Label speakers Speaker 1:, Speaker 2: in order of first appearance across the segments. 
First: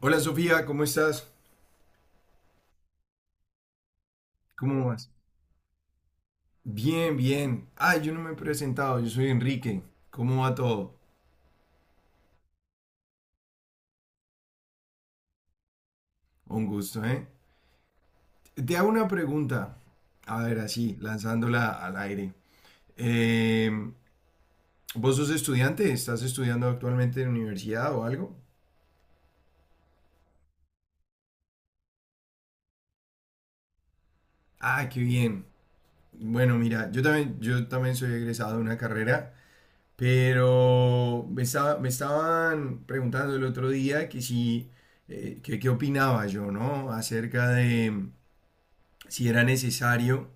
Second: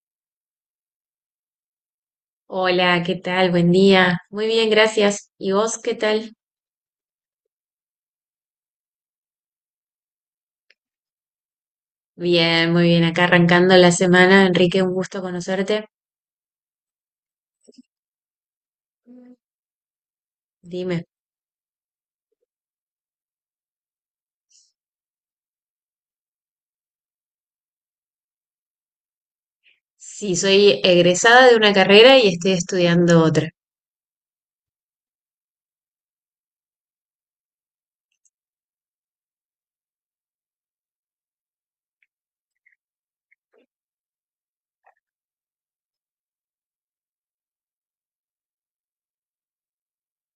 Speaker 1: Hola, Sofía, ¿cómo estás?
Speaker 2: Hola, ¿qué tal? Buen día. Muy bien,
Speaker 1: ¿Cómo vas?
Speaker 2: gracias. ¿Y vos qué tal?
Speaker 1: Bien, bien. Ah, yo no me he presentado, yo soy Enrique. ¿Cómo va todo?
Speaker 2: Bien, muy bien. Acá arrancando la semana. Enrique, un gusto conocerte.
Speaker 1: Un gusto, ¿eh? Te hago una pregunta. A ver, así,
Speaker 2: Dime.
Speaker 1: lanzándola al aire. Eh, ¿Vos sos estudiante? ¿Estás estudiando actualmente en la universidad o algo?
Speaker 2: Sí, soy egresada de una carrera y estoy estudiando otra.
Speaker 1: Ah, qué bien. Bueno, mira, yo también soy egresado de una carrera. Pero me estaban preguntando el otro día que si, que qué opinaba yo, ¿no? Acerca de si era necesario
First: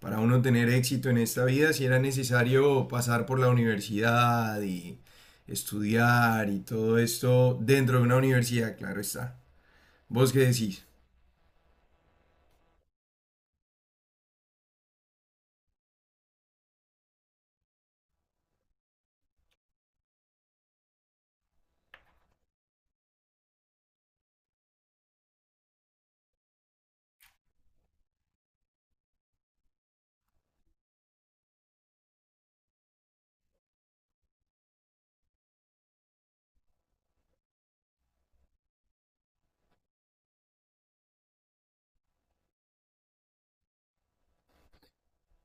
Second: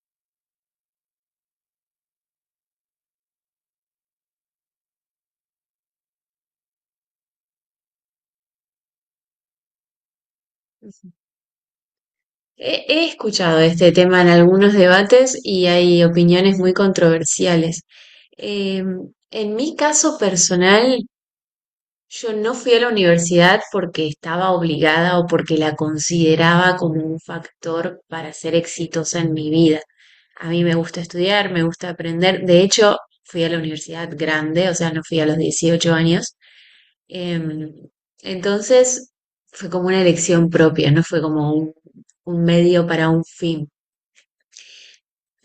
Speaker 1: para uno tener éxito en esta vida, si era necesario pasar por la universidad y estudiar y todo esto dentro de una universidad, claro está. ¿Vos qué decís?
Speaker 2: Ujú. He escuchado este tema en algunos debates y hay opiniones muy controversiales. En mi caso personal, yo no fui a la universidad porque estaba obligada o porque la consideraba como un factor para ser exitosa en mi vida. A mí me gusta estudiar, me gusta aprender. De hecho, fui a la universidad grande, o sea, no fui a los 18 años. Em, entonces, fue como una elección propia, no fue como un medio para un fin.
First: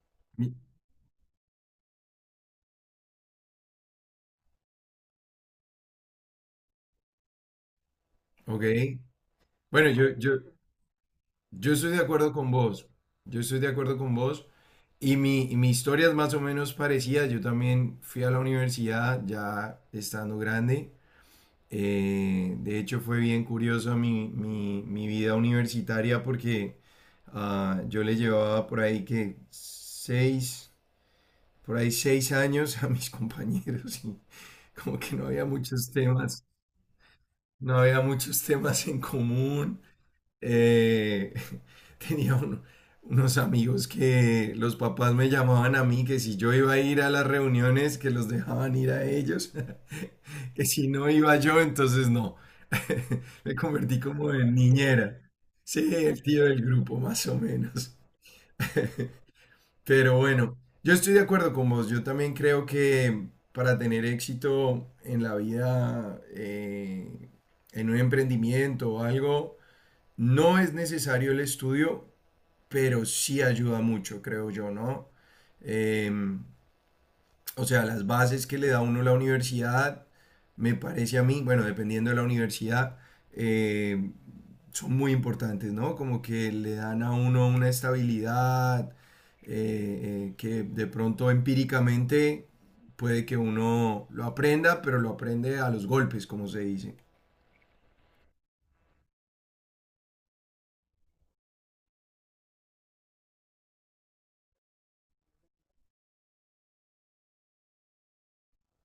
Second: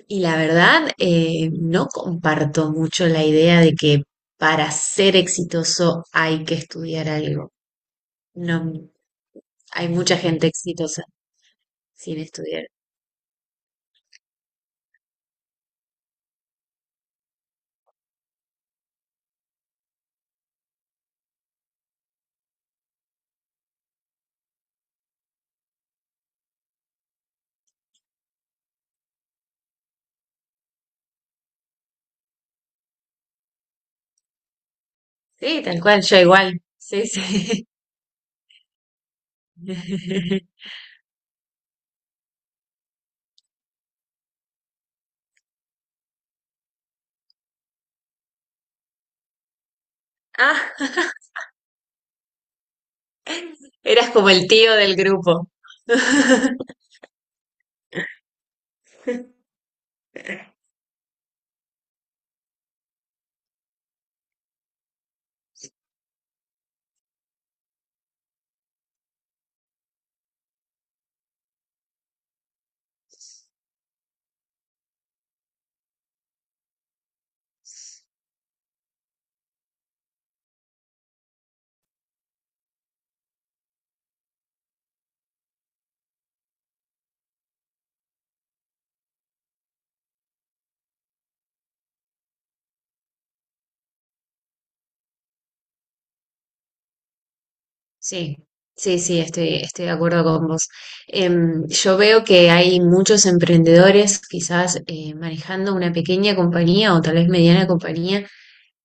Speaker 2: Y la
Speaker 1: Mi-
Speaker 2: verdad, no comparto mucho la idea de que para ser exitoso hay que estudiar algo. No,
Speaker 1: Ok.
Speaker 2: hay
Speaker 1: Bueno, yo,
Speaker 2: mucha
Speaker 1: yo,
Speaker 2: gente exitosa
Speaker 1: yo estoy de
Speaker 2: sin
Speaker 1: acuerdo con
Speaker 2: estudiar.
Speaker 1: vos. Yo estoy de acuerdo con vos. Y mi historia es más o menos parecida. Yo también fui a la universidad ya estando grande. De hecho, fue bien curiosa mi vida universitaria porque yo le llevaba por ahí que por ahí seis años a mis compañeros y como que no había
Speaker 2: Sí, tal
Speaker 1: muchos
Speaker 2: cual, yo
Speaker 1: temas,
Speaker 2: igual. Sí, sí.
Speaker 1: no había muchos temas en común eh, tenía un- unos amigos que los papás me llamaban a mí, que si yo iba a ir a las reuniones, que los dejaban ir a ellos,
Speaker 2: Ah,
Speaker 1: que si no iba yo, entonces no. Me convertí
Speaker 2: eras como
Speaker 1: como
Speaker 2: el
Speaker 1: en
Speaker 2: tío del
Speaker 1: niñera.
Speaker 2: grupo.
Speaker 1: Sí, el tío del grupo, más o menos. Pero bueno, yo estoy de acuerdo con vos. Yo también creo que para tener éxito en la vida, en un emprendimiento o algo, no es necesario el estudio, pero sí ayuda mucho, creo yo, ¿no? Em, o sea, las bases que le da uno la universidad, me parece a mí, bueno, dependiendo de la universidad, eh, son muy importantes, ¿no? Como que le dan a uno una estabilidad que de pronto empíricamente puede que uno lo aprenda, pero lo aprende a los golpes, como se dice.
Speaker 2: Sí, sí, sí, estoy de acuerdo con vos. Yo veo que hay muchos emprendedores, quizás manejando una pequeña compañía o tal vez mediana compañía,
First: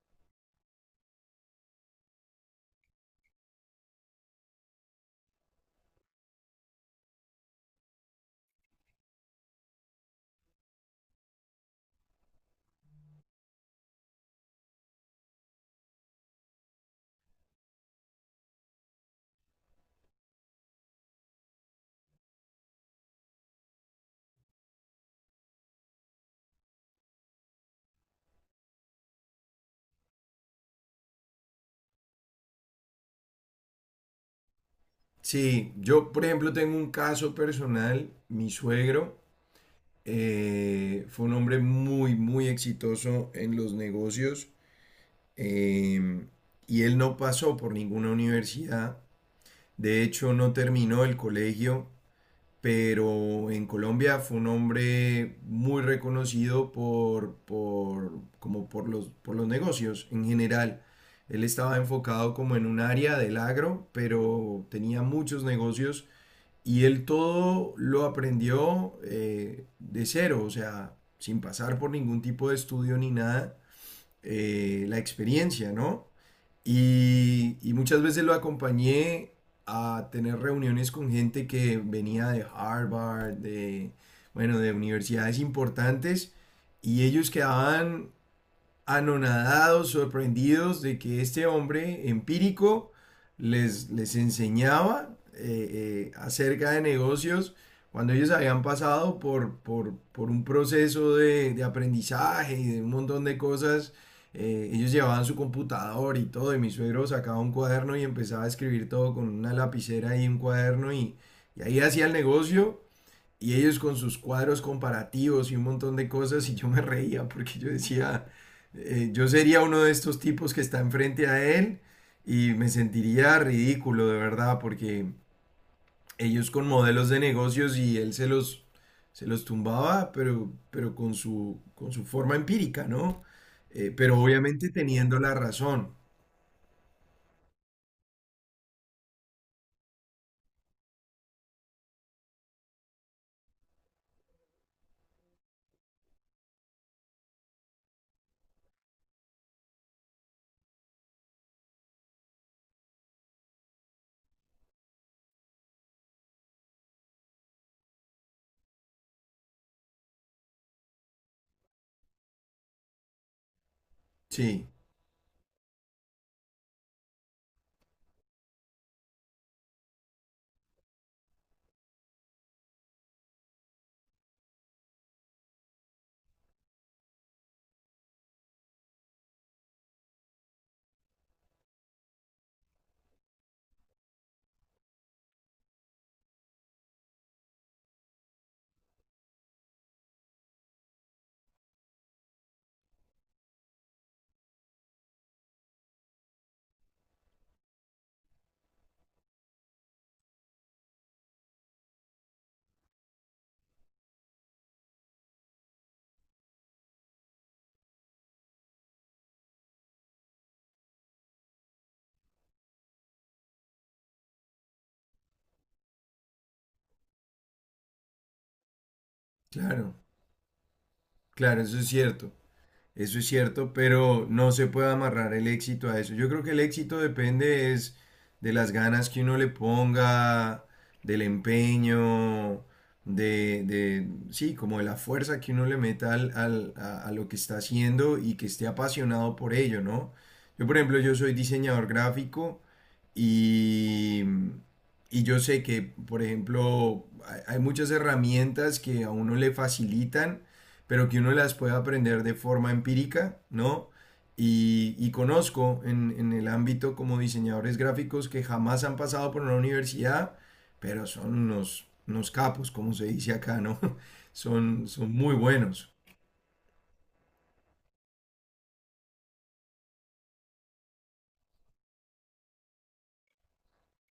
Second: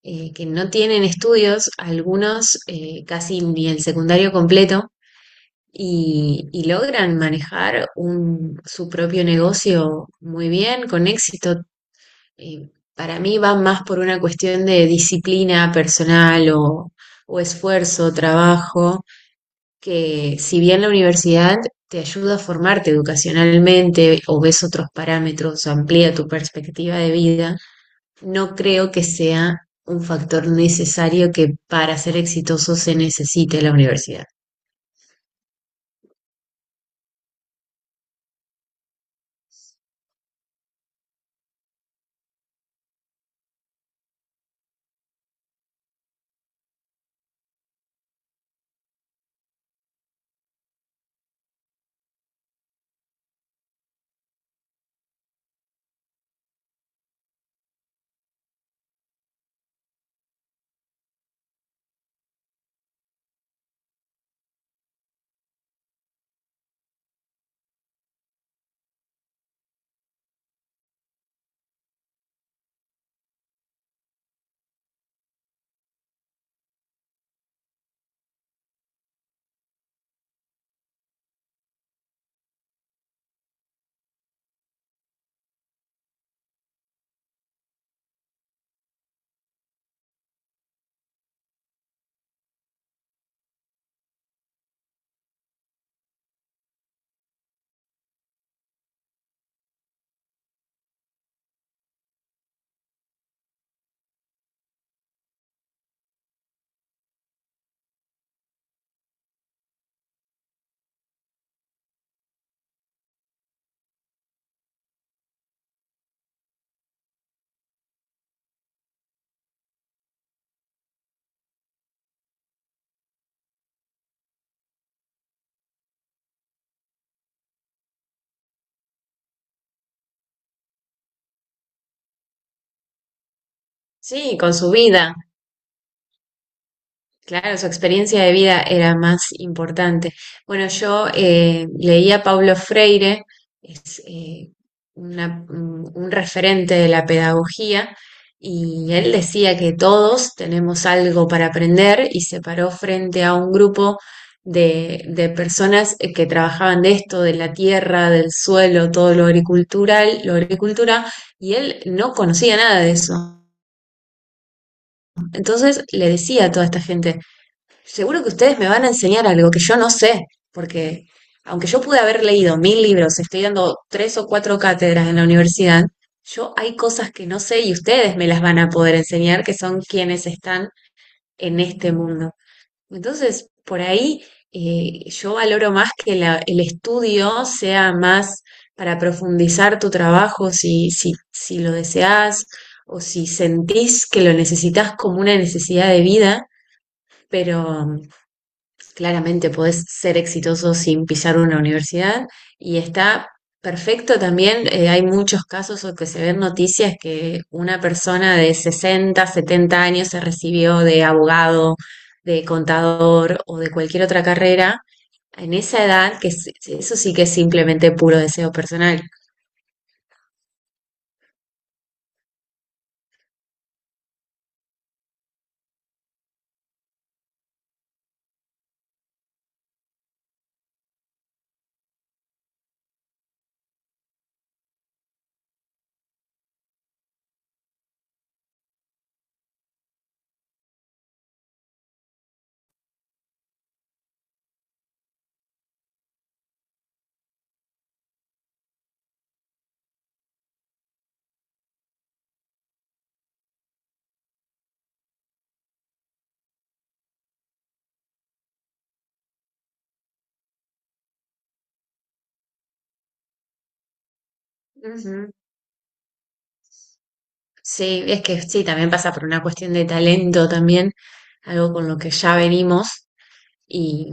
Speaker 2: que no tienen estudios, algunos casi ni el secundario completo. Y logran manejar un- su propio negocio muy bien, con éxito. Eh, para mí va más por una cuestión de disciplina personal o esfuerzo, trabajo, que si bien la universidad te ayuda a formarte educacionalmente o ves otros parámetros amplía tu perspectiva de vida, no creo que sea un factor necesario que para ser exitoso se necesite la universidad.
Speaker 1: Sí, yo por ejemplo tengo un caso personal, mi suegro fue un hombre muy, muy exitoso en los negocios eh, y él no pasó por ninguna universidad, de hecho no terminó el colegio, pero en Colombia fue un hombre muy reconocido por como por los negocios en general. Él estaba enfocado como en un área del agro, pero tenía muchos negocios y él todo lo aprendió de cero, o sea, sin pasar por ningún tipo de estudio ni nada, la experiencia, ¿no? Y muchas veces lo acompañé a tener reuniones con gente que venía de Harvard, de, bueno, de universidades importantes, y ellos quedaban anonadados, sorprendidos de que este hombre empírico les enseñaba acerca de negocios cuando ellos habían pasado por un proceso de aprendizaje y de un montón de cosas. Ellos llevaban su computador y todo, y mi suegro sacaba un cuaderno y empezaba a escribir todo con una lapicera y un cuaderno y ahí hacía el negocio y ellos con sus cuadros comparativos y un montón de cosas, y yo me reía porque yo decía, yo sería uno de estos tipos que está enfrente a él y me sentiría ridículo de verdad porque ellos con modelos de negocios y él se los tumbaba, pero con su forma empírica, ¿no? Pero
Speaker 2: Sí, con
Speaker 1: obviamente
Speaker 2: su vida.
Speaker 1: teniendo la razón.
Speaker 2: Claro, su experiencia de vida era más importante. Bueno, yo leía a Paulo Freire, es un referente de la pedagogía, y él decía que todos tenemos algo para aprender y se paró frente a un grupo de personas que trabajaban de esto, de la tierra, del suelo, todo lo agricultura, y él no conocía nada de eso.
Speaker 1: Sí,
Speaker 2: Entonces le decía a toda esta gente, seguro que ustedes me van a enseñar algo que yo no sé, porque aunque yo pude haber leído 1.000 libros, estoy dando tres o cuatro cátedras en la universidad, yo hay cosas que no sé y ustedes me las van a poder enseñar, que son quienes están en este mundo. Entonces, por ahí yo valoro más que el estudio sea más para profundizar tu trabajo, si lo deseas o si sentís que lo necesitas como una necesidad de vida, pero claramente podés ser exitoso sin pisar una universidad y está perfecto también. Hay muchos casos o que se ven noticias que una persona de 60, 70 años se recibió de abogado, de contador o de cualquier otra carrera en esa edad, que es- eso sí que es simplemente puro deseo personal.
Speaker 1: claro, claro, eso es cierto. Eso es cierto, pero no se puede amarrar el éxito a eso. Yo creo que el éxito depende es de las ganas que uno le ponga, del empeño, de sí, como de la fuerza que uno le meta a lo que está haciendo y que esté apasionado por ello, ¿no? Yo, por ejemplo, yo soy diseñador gráfico y, y yo sé que, por ejemplo, hay muchas herramientas que a uno le facilitan pero que uno las pueda aprender de forma empírica, ¿no? Y conozco en el ámbito como diseñadores gráficos que jamás han pasado por una universidad, pero son unos capos, como se dice acá, ¿no? Son
Speaker 2: Ujú.
Speaker 1: muy buenos.
Speaker 2: Sí, es que sí, también pasa por una cuestión de talento también, algo con lo que ya venimos. Y,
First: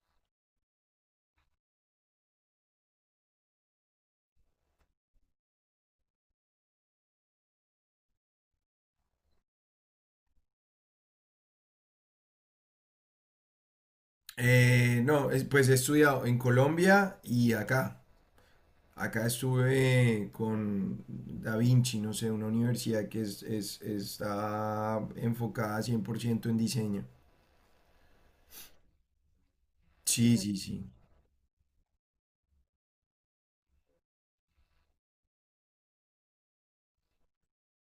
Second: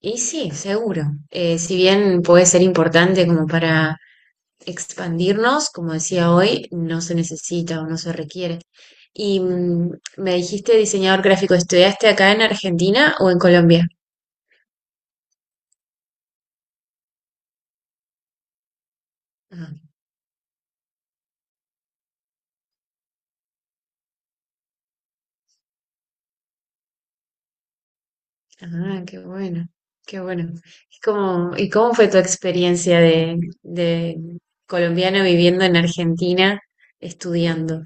Speaker 2: y sí, seguro. Si bien puede ser importante como para expandirnos, como decía hoy, no se necesita o no se requiere. Y me dijiste diseñador gráfico, ¿estudiaste acá en Argentina o en Colombia?
Speaker 1: No, es- Pues he estudiado en Colombia y acá. Acá
Speaker 2: Ah,
Speaker 1: estuve con Da Vinci, no sé, una universidad que está enfocada 100% en diseño.
Speaker 2: ah, qué bueno, qué
Speaker 1: Sí,
Speaker 2: bueno.
Speaker 1: sí, sí.
Speaker 2: Es como, ¿y cómo fue tu experiencia de colombiano viviendo en Argentina estudiando?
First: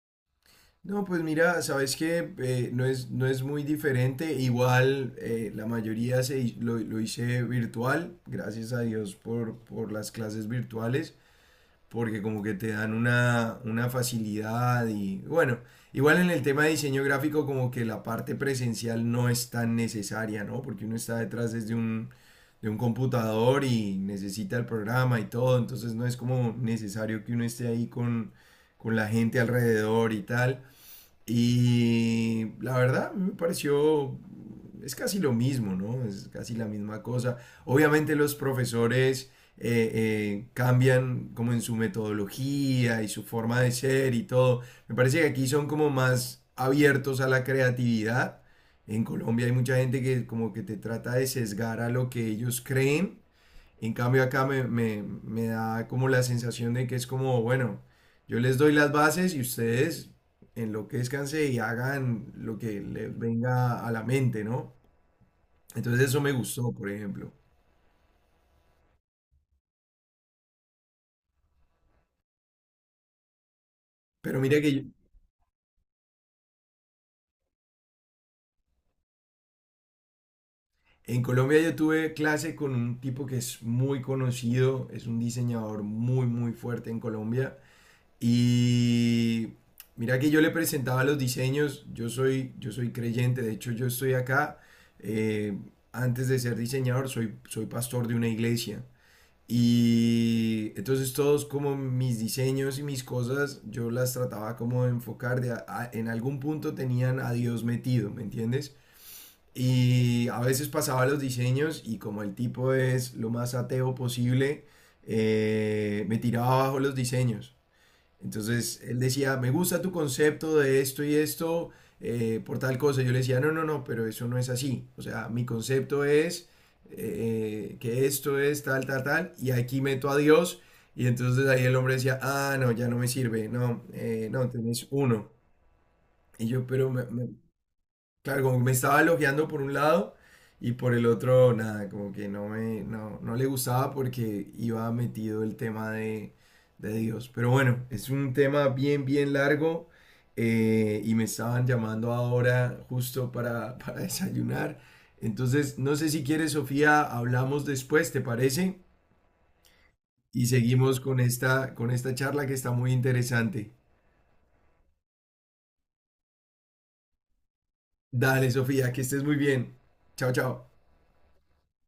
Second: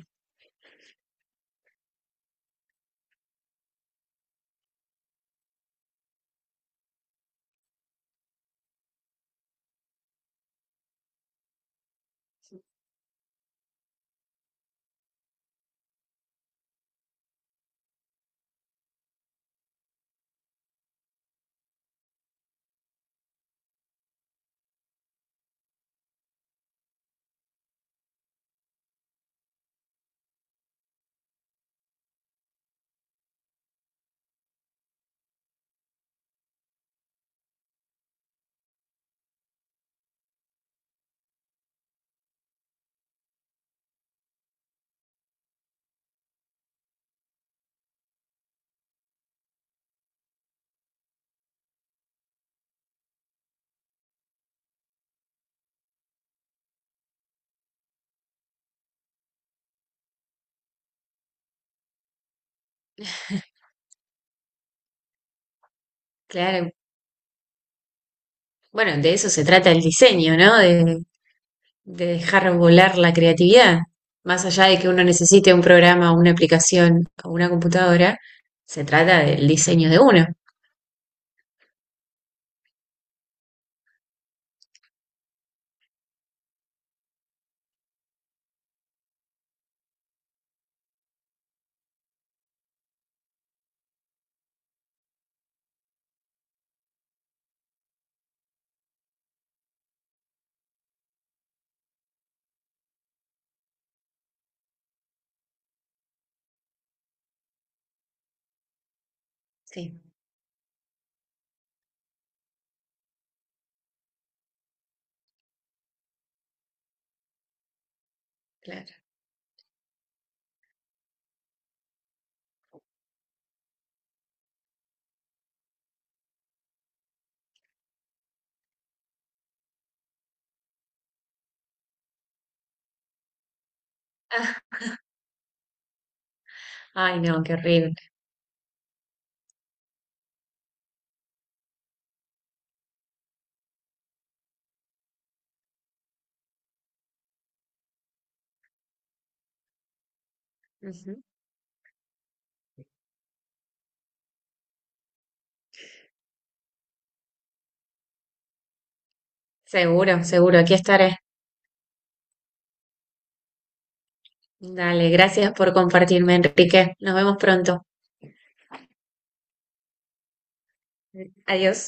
Speaker 1: No, pues mira, sabes que no no es muy diferente. Igual la mayoría lo hice virtual, gracias a Dios por las clases virtuales, porque como que te dan una facilidad y bueno, igual en el tema de diseño gráfico como que la parte presencial no es tan necesaria, ¿no? Porque uno está detrás desde de un computador y necesita el programa y todo, entonces no es como necesario que uno esté ahí con la gente alrededor y tal. Y la verdad, me pareció, es casi lo mismo, ¿no? Es casi la misma cosa. Obviamente los profesores cambian como en su metodología y su forma de ser y todo. Me parece que aquí son como más abiertos a la creatividad. En Colombia hay mucha gente que como que te trata de sesgar a lo que ellos creen, en cambio acá me da como la sensación de que es como, bueno, yo les doy las bases y ustedes enloquézcanse y hagan lo que les venga a la mente, ¿no? Entonces eso me
Speaker 2: Claro,
Speaker 1: gustó, por ejemplo.
Speaker 2: bueno, de eso se trata el diseño, ¿no? De dejar volar la creatividad,
Speaker 1: Pero
Speaker 2: más
Speaker 1: mira
Speaker 2: allá
Speaker 1: que
Speaker 2: de que uno necesite un programa, una aplicación o una computadora, se trata del diseño de uno.
Speaker 1: en Colombia yo tuve clase con un tipo que es muy conocido, es un diseñador muy, muy fuerte en Colombia. Y mira que yo le presentaba los diseños, yo soy creyente, de hecho yo estoy acá, eh, antes de ser diseñador soy pastor de una iglesia. Y entonces todos como mis diseños y mis cosas, yo las trataba como de enfocar, en algún punto tenían a Dios metido, ¿me entiendes?
Speaker 2: Sí,
Speaker 1: Y a veces pasaba los diseños y como el tipo es lo más ateo posible, me tiraba abajo los diseños. Entonces
Speaker 2: claro.
Speaker 1: él decía, me gusta tu concepto de esto y esto por tal cosa. Yo le decía, no, no, no, pero eso no es así. O sea, mi concepto es que esto es tal, tal, tal, y aquí meto a Dios. Y entonces ahí el hombre decía, ah, no, ya no me sirve, no, no, tenés uno. Y yo, pero
Speaker 2: Ah, ay, no, qué horrible.
Speaker 1: claro, como que me estaba elogiando por un lado y por el otro, nada, como que no no le gustaba porque iba metido el tema de Dios. Pero bueno, es un tema bien, bien largo y
Speaker 2: Ujú.
Speaker 1: me estaban llamando ahora justo para desayunar. Entonces, no sé si quieres, Sofía, hablamos después, ¿te parece?
Speaker 2: Seguro,
Speaker 1: Y
Speaker 2: seguro, aquí
Speaker 1: seguimos
Speaker 2: estaré.
Speaker 1: con esta charla que está muy interesante.
Speaker 2: Dale, gracias por compartirme, Enrique. Nos vemos pronto.
Speaker 1: Dale, Sofía, que estés muy bien. Chao, chao.
Speaker 2: Adiós.